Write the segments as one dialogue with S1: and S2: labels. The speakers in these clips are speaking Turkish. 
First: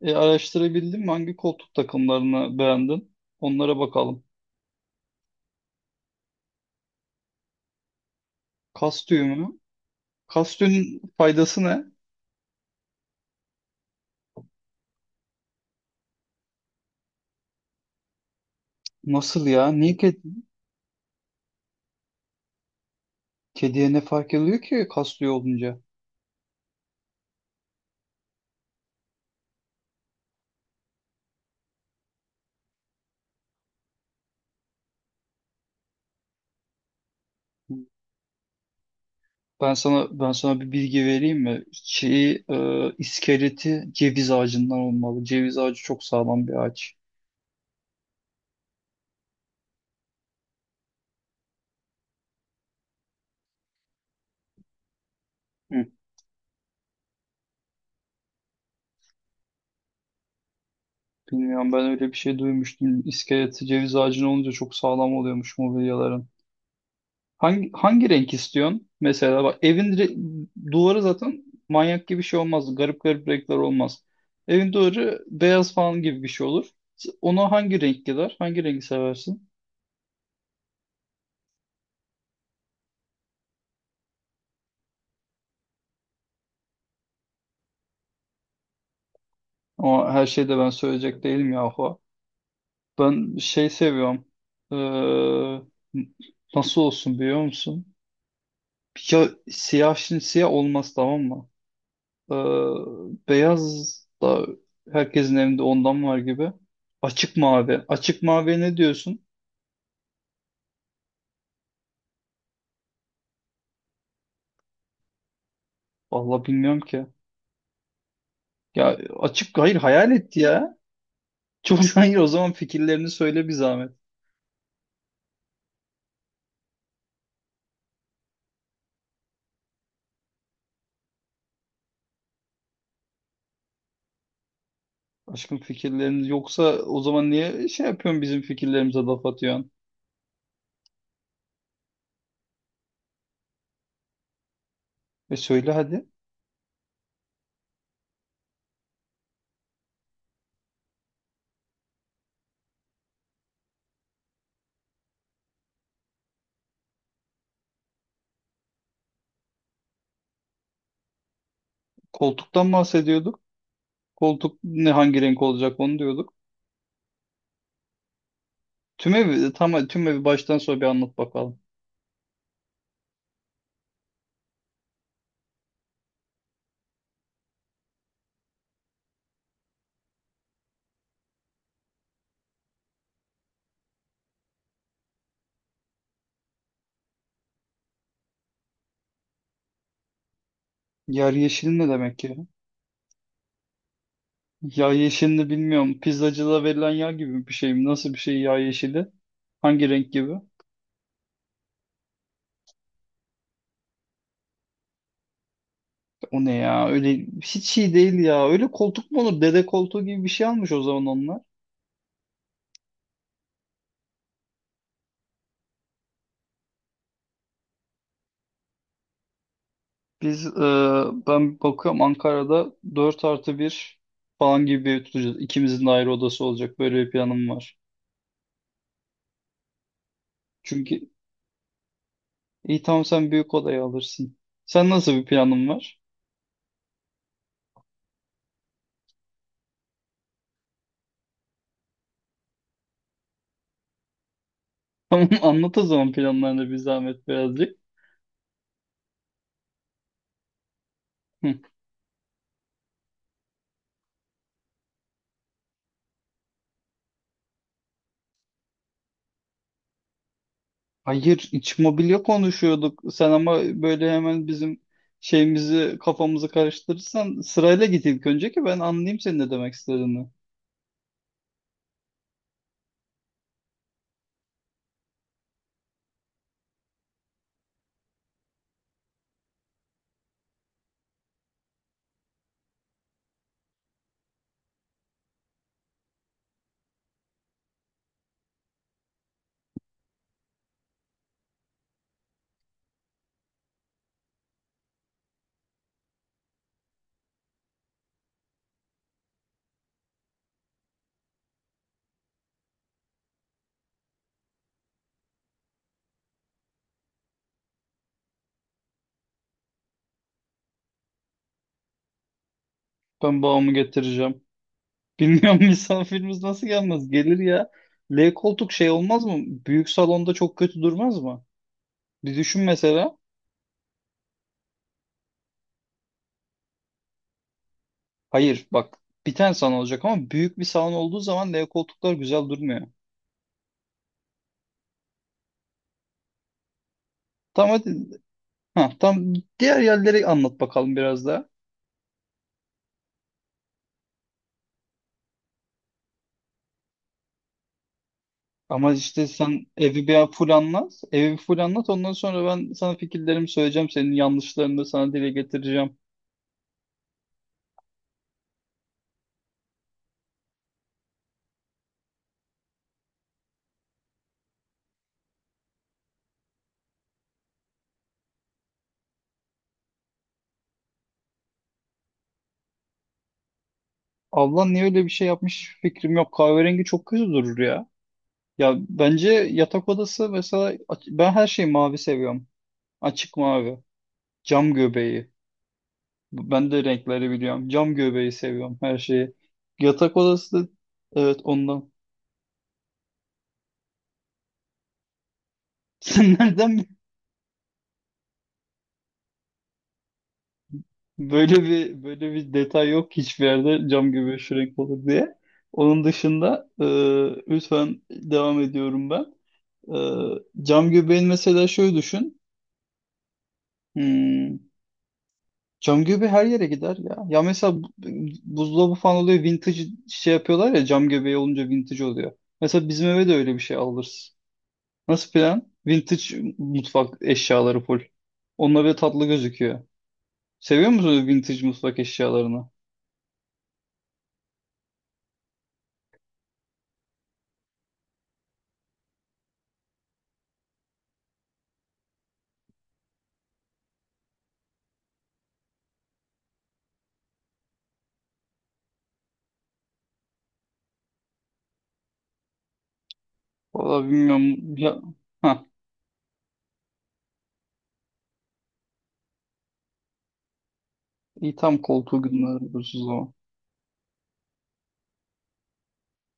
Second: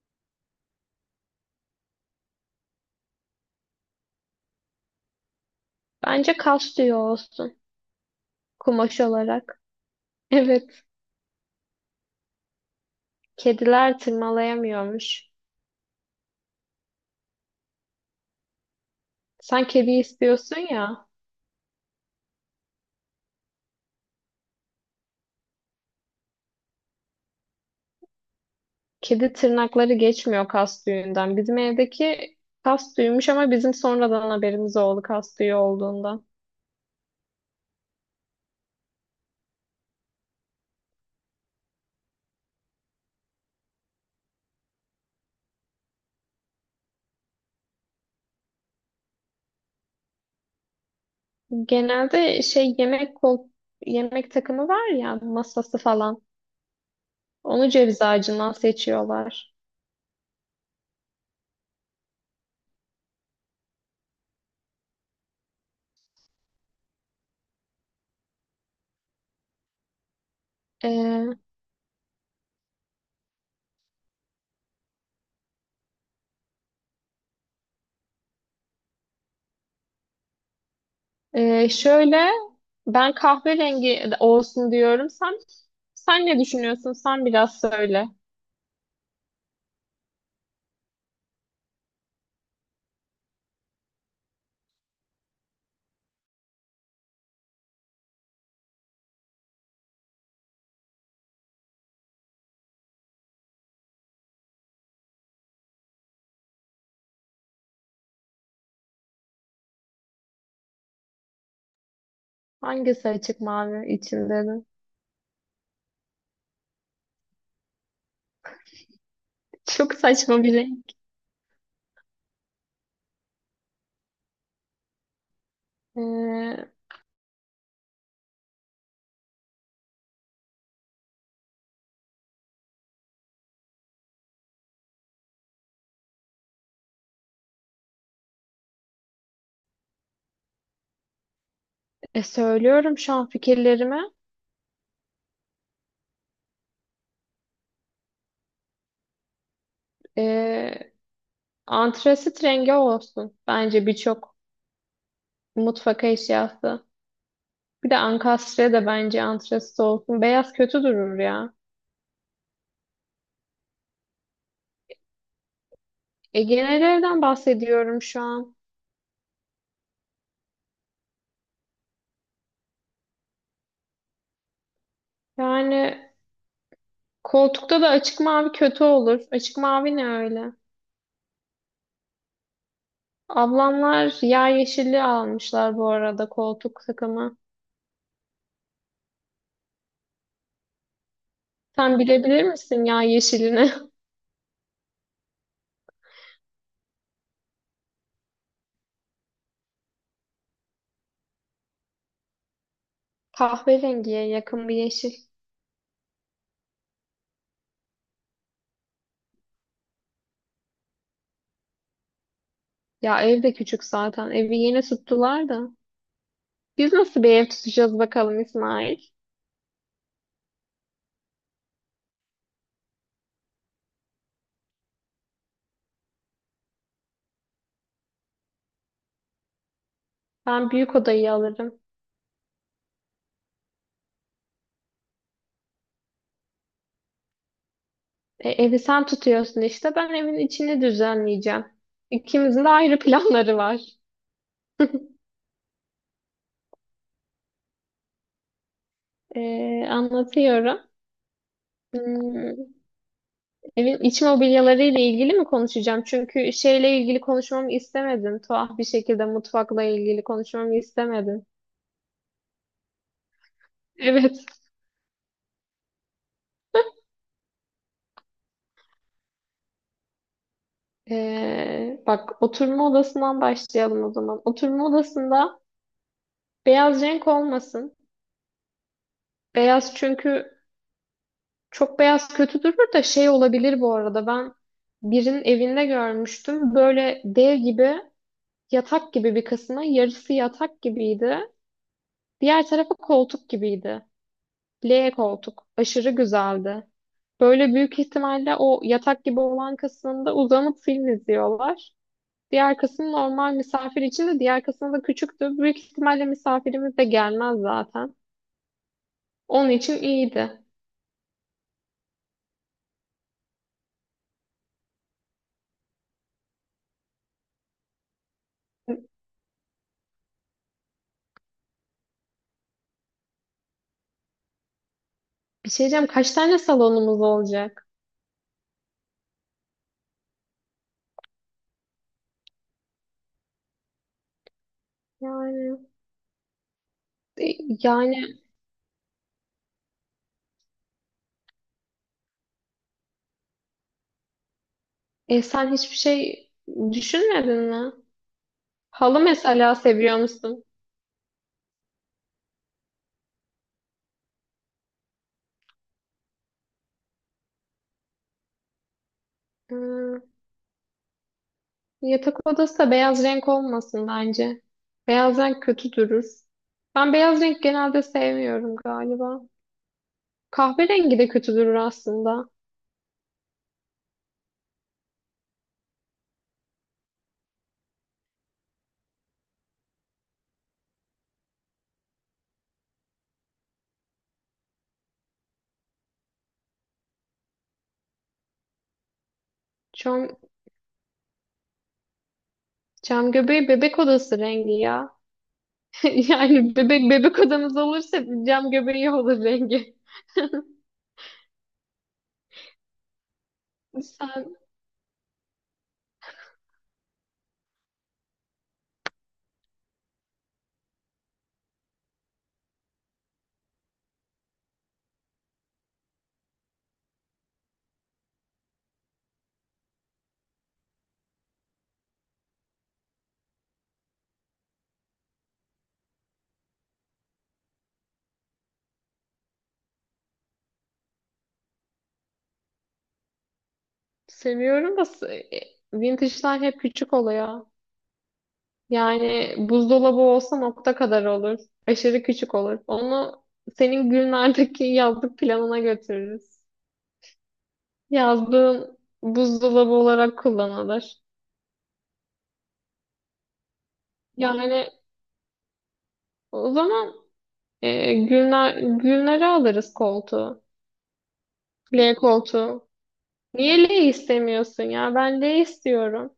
S1: Araştırabildin mi? Hangi koltuk takımlarını beğendin? Onlara bakalım.
S2: Bence kas tüyü olsun kumaş
S1: Kastümü.
S2: olarak. Evet,
S1: Kastümün faydası ne?
S2: kediler tırmalayamıyormuş.
S1: Nasıl
S2: Sen
S1: ya?
S2: kedi istiyorsun ya.
S1: Kediye ne fark ediyor ki kastüyü olunca?
S2: Kedi tırnakları geçmiyor kas tüyünden. Bizim evdeki kas tüyüymüş ama bizim sonradan haberimiz oldu kas tüyü olduğundan.
S1: Ben sana bir bilgi vereyim mi? Şeyi, iskeleti ceviz ağacından olmalı. Ceviz ağacı çok sağlam bir ağaç.
S2: Genelde şey yemek kol yemek takımı var ya, masası
S1: Hı.
S2: falan. Onu ceviz ağacından seçiyorlar.
S1: Bilmiyorum, ben öyle bir şey duymuştum. İskeleti ceviz ağacının olunca çok sağlam oluyormuş mobilyaların. Hangi renk istiyorsun? Mesela bak, duvarı
S2: Ee,
S1: zaten manyak gibi bir şey olmaz. Garip garip renkler olmaz. Evin duvarı beyaz falan gibi bir şey olur. Ona hangi renk gider? Hangi rengi seversin?
S2: Şöyle, ben kahverengi olsun diyorum. Sen ne düşünüyorsun? Sen biraz söyle.
S1: Ama her şeyi de ben söyleyecek değilim yahu. Ben şey seviyorum. Ee, nasıl olsun biliyor musun? Ya siyah, şimdi siyah olmaz, tamam mı? Ee, beyaz da herkesin evinde ondan var gibi. Açık mavi. Açık maviye ne diyorsun?
S2: Hangisi açık mavi içinde de?
S1: Vallahi bilmiyorum ki. Ya açık, hayır
S2: Çok
S1: hayal etti
S2: saçma bir
S1: ya.
S2: renk.
S1: Çok hayır, o zaman fikirlerini söyle bir zahmet. Aşkım, fikirleriniz yoksa o zaman niye şey yapıyorsun, bizim fikirlerimize laf atıyorsun?
S2: Söylüyorum şu an fikirlerimi.
S1: E söyle hadi.
S2: Ee, Antrasit rengi olsun. Bence birçok mutfak eşyası. Bir de ankastre de bence antrasit olsun. Beyaz kötü durur ya.
S1: Koltuktan bahsediyorduk. Koltuk ne, hangi renk olacak onu diyorduk.
S2: E, genel evden bahsediyorum şu an.
S1: Tüm evi, tam tüm evi baştan sona bir anlat bakalım.
S2: Yani koltukta da açık mavi kötü olur. Açık mavi ne öyle? Ablamlar yağ yeşili almışlar bu arada, koltuk takımı.
S1: Yer yeşil ne
S2: Sen
S1: demek ya?
S2: bilebilir misin yağ yeşilini?
S1: Yağ yeşilini bilmiyorum. Pizzacıda verilen yağ gibi bir şey mi? Nasıl bir şey yağ yeşili? Hangi renk gibi?
S2: Kahverengiye yakın bir yeşil.
S1: O ne ya? Öyle hiç iyi değil ya. Öyle koltuk mu olur? Dede koltuğu gibi bir şey almış o zaman onlar.
S2: Ya ev de küçük zaten. Evi yeni tuttular da. Biz nasıl bir ev tutacağız bakalım İsmail?
S1: Biz e, ben bakıyorum, Ankara'da 4 artı bir falan gibi bir ev tutacağız. İkimizin de ayrı odası olacak. Böyle bir planım var.
S2: Ben büyük
S1: Çünkü
S2: odayı alırım.
S1: iyi, tamam, sen büyük odayı alırsın. Sen nasıl bir planın var?
S2: E, evi sen tutuyorsun işte. Ben evin içini düzenleyeceğim. İkimizin de ayrı planları var.
S1: Tamam anlat o zaman planlarını bir zahmet birazcık.
S2: E, Anlatıyorum.
S1: Hı.
S2: Hmm, evin iç mobilyaları ile ilgili mi konuşacağım? Çünkü şeyle ilgili konuşmamı istemedin. Tuhaf bir şekilde mutfakla ilgili konuşmamı istemedin.
S1: Hayır, iç mobilya konuşuyorduk. Sen ama böyle
S2: Evet.
S1: hemen bizim şeyimizi, kafamızı karıştırırsan, sırayla git ilk önce ki ben anlayayım senin ne demek istediğini.
S2: Bak, oturma odasından başlayalım o zaman. Oturma odasında beyaz renk olmasın. Beyaz çünkü çok beyaz kötü durur da, şey olabilir bu arada. Ben birinin evinde görmüştüm. Böyle dev gibi, yatak gibi bir kısmı, yarısı yatak gibiydi. Diğer tarafı koltuk gibiydi. L koltuk. Aşırı güzeldi. Böyle büyük ihtimalle o yatak gibi olan kısmında uzanıp film izliyorlar. Diğer kısım normal misafir için, de diğer kısım da küçüktü. Büyük ihtimalle misafirimiz de gelmez zaten. Onun için iyiydi.
S1: Ben bağımı getireceğim. Bilmiyorum, misafirimiz nasıl gelmez? Gelir ya. L koltuk şey olmaz mı? Büyük salonda çok kötü durmaz mı? Bir düşün mesela.
S2: Bir şey diyeceğim, kaç tane salonumuz olacak?
S1: Hayır bak, bir tane salon olacak ama büyük bir salon olduğu zaman L koltuklar güzel durmuyor.
S2: Yani e,
S1: Tamam hadi.
S2: yani
S1: Ha, tam diğer yerleri anlat bakalım biraz daha.
S2: sen hiçbir şey düşünmedin mi?
S1: Ama
S2: Halı
S1: işte sen
S2: mesela
S1: evi
S2: seviyor
S1: bir full
S2: musun?
S1: anlat. Evi bir full anlat. Ondan sonra ben sana fikirlerimi söyleyeceğim. Senin yanlışlarını da sana dile getireceğim.
S2: Hmm, yatak odası da beyaz renk olmasın bence. Beyaz renk kötü durur. Ben beyaz renk genelde sevmiyorum galiba. Kahverengi de kötü durur aslında.
S1: Ablan niye öyle bir şey yapmış fikrim yok. Kahverengi çok kötü durur ya. Ya bence yatak odası mesela ben her şeyi mavi seviyorum. Açık mavi. Cam göbeği. Ben de renkleri biliyorum. Cam göbeği seviyorum her şeyi. Yatak
S2: Şu
S1: odası da evet ondan.
S2: cam göbeği bebek odası rengi ya.
S1: Sen
S2: Yani
S1: nereden.
S2: bebek odamız olursa cam göbeği olur rengi.
S1: Böyle bir detay yok hiçbir yerde, cam göbeği şu
S2: Sen
S1: renk olur diye. Onun dışında lütfen devam ediyorum ben. E, cam göbeğin mesela şöyle düşün. Hmm, cam göbeği her yere gider ya. Ya mesela buzdolabı falan oluyor vintage, şey yapıyorlar ya, cam göbeği olunca vintage oluyor. Mesela bizim eve de öyle bir şey alırız. Nasıl plan? Vintage mutfak eşyaları full. Onunla bir tatlı gözüküyor. Seviyor musun vintage mutfak eşyalarını?
S2: seviyorum da e, vintage'lar hep küçük oluyor. Yani buzdolabı olsa nokta kadar olur. Aşırı küçük olur. Onu senin günlerdeki yazlık planına götürürüz. Yazlığın buzdolabı olarak kullanılır.
S1: Valla bilmiyorum.
S2: Yani
S1: Ya, ha,
S2: o zaman günler, günleri alırız koltuğu.
S1: iyi tam
S2: L
S1: koltuğu
S2: koltuğu.
S1: gündüz o.
S2: Niye L istemiyorsun ya? Ben L istiyorum.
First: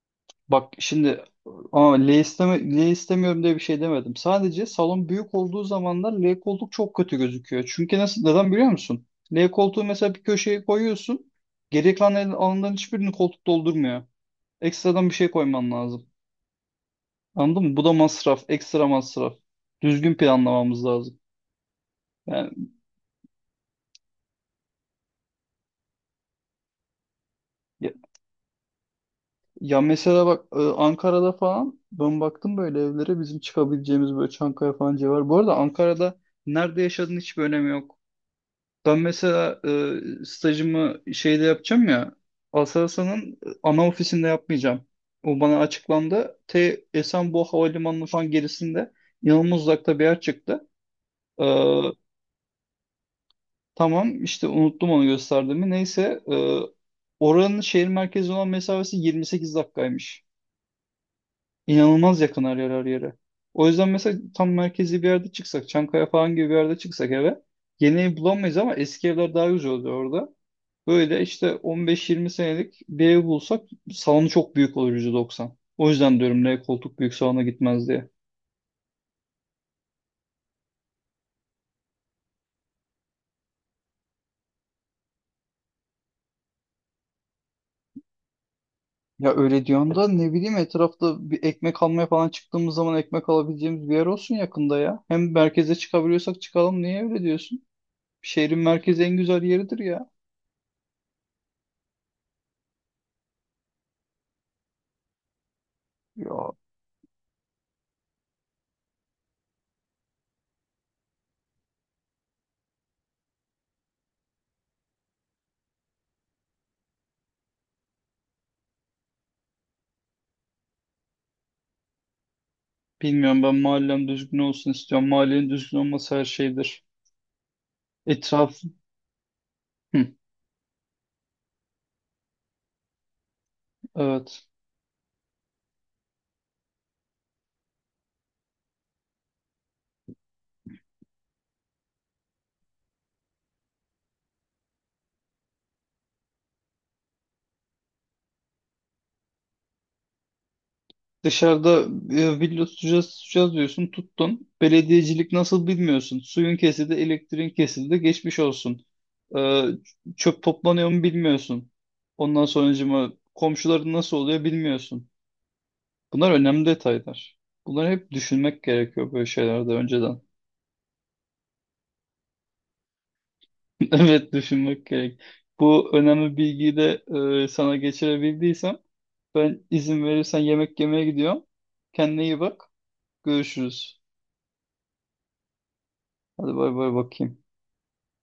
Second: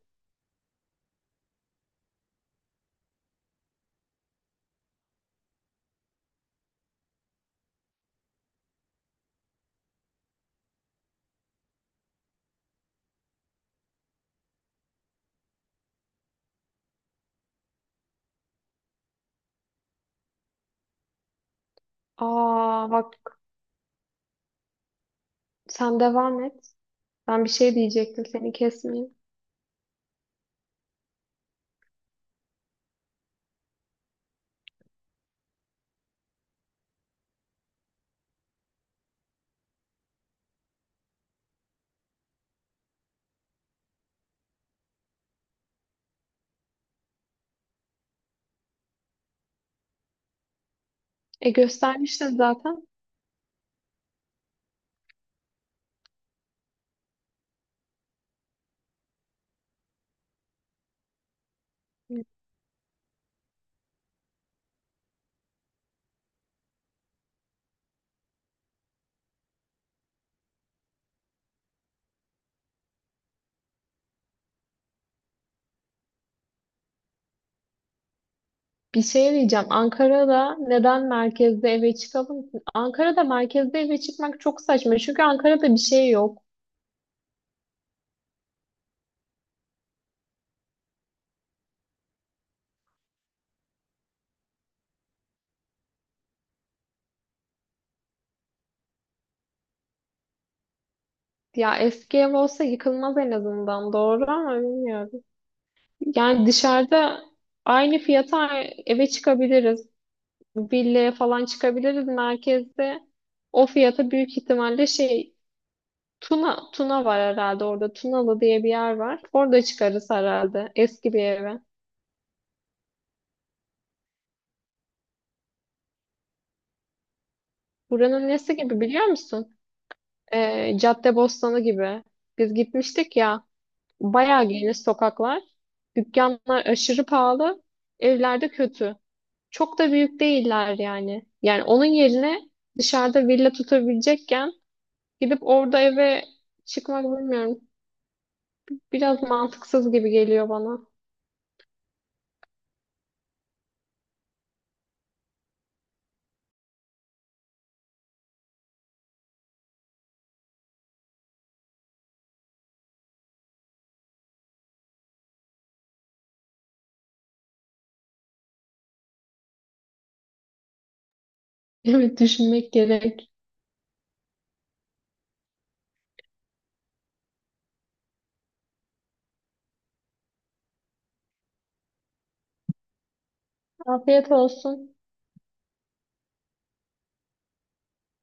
S1: Bak şimdi, ama L istemiyorum diye bir şey demedim. Sadece salon büyük olduğu zamanlar L koltuk çok kötü gözüküyor. Çünkü nasıl, neden biliyor musun? L koltuğu mesela bir köşeye koyuyorsun. Geri kalan alanların hiçbirini koltuk doldurmuyor. Ekstradan bir şey koyman lazım. Anladın mı? Bu da masraf. Ekstra masraf. Düzgün planlamamız lazım. Yani,
S2: Aa bak, sen devam et. Ben bir şey diyecektim, seni kesmeyeyim.
S1: ya mesela bak, Ankara'da falan ben baktım böyle evlere bizim çıkabileceğimiz, böyle Çankaya falan civarı. Bu arada Ankara'da nerede yaşadığın hiçbir önemi yok. Ben mesela stajımı şeyde yapacağım ya, Aselsan'ın ana ofisinde yapmayacağım. O bana açıklandı. T Esenboğa Havalimanı'nın falan gerisinde inanılmaz uzakta bir yer çıktı. E,
S2: E göstermiştin zaten.
S1: tamam işte, unuttum onu gösterdiğimi. Neyse, oranın şehir merkezi olan mesafesi 28 dakikaymış. İnanılmaz yakın her yer her yere. O yüzden mesela tam merkezi bir yerde çıksak, Çankaya falan gibi bir yerde çıksak eve, yeni ev bulamayız ama eski evler daha güzel oluyor orada. Böyle işte 15-20 senelik bir ev bulsak salonu çok büyük olur %90. O yüzden diyorum ne, koltuk büyük salona gitmez diye.
S2: Bir şey diyeceğim. Ankara'da neden merkezde eve çıkalım ki? Ankara'da merkezde eve çıkmak çok saçma. Çünkü Ankara'da bir şey yok.
S1: Ya öyle diyorsun da, ne bileyim, etrafta bir ekmek almaya falan çıktığımız zaman ekmek alabileceğimiz bir yer olsun yakında ya. Hem merkeze çıkabiliyorsak çıkalım, niye öyle diyorsun? Şehrin merkezi en güzel yeridir ya.
S2: Ya eski ev olsa yıkılmaz en azından. Doğru ama bilmiyorum. Yani
S1: Ya
S2: dışarıda aynı fiyata eve çıkabiliriz. Villaya falan çıkabiliriz merkezde. O fiyata büyük ihtimalle şey, Tuna var herhalde orada. Tunalı diye bir yer var. Orada çıkarız herhalde eski bir eve.
S1: bilmiyorum, ben mahallem düzgün olsun istiyorum. Mahallenin düzgün olması her şeydir.
S2: Buranın nesi
S1: Etraf,
S2: gibi biliyor musun?
S1: hı,
S2: Caddebostanı gibi. Biz gitmiştik ya. Bayağı
S1: evet.
S2: geniş sokaklar. Dükkanlar aşırı pahalı. Evlerde kötü. Çok da büyük değiller yani. Yani onun yerine dışarıda villa tutabilecekken gidip orada eve çıkmak, bilmiyorum. Biraz mantıksız gibi geliyor bana.
S1: Dışarıda villa tutacağız diyorsun, tuttun. Belediyecilik nasıl bilmiyorsun. Suyun kesildi, elektriğin kesildi, geçmiş olsun. Ee, çöp toplanıyor mu bilmiyorsun. Ondan sonracıma komşuların nasıl oluyor bilmiyorsun. Bunlar önemli detaylar. Bunları hep düşünmek gerekiyor böyle şeylerde önceden.
S2: Evet düşünmek gerek.
S1: Evet düşünmek gerek. Bu önemli bilgiyi de sana geçirebildiysem. Ben izin verirsen yemek yemeye gidiyorum. Kendine iyi bak. Görüşürüz.
S2: Afiyet olsun.
S1: Hadi bay bay bakayım.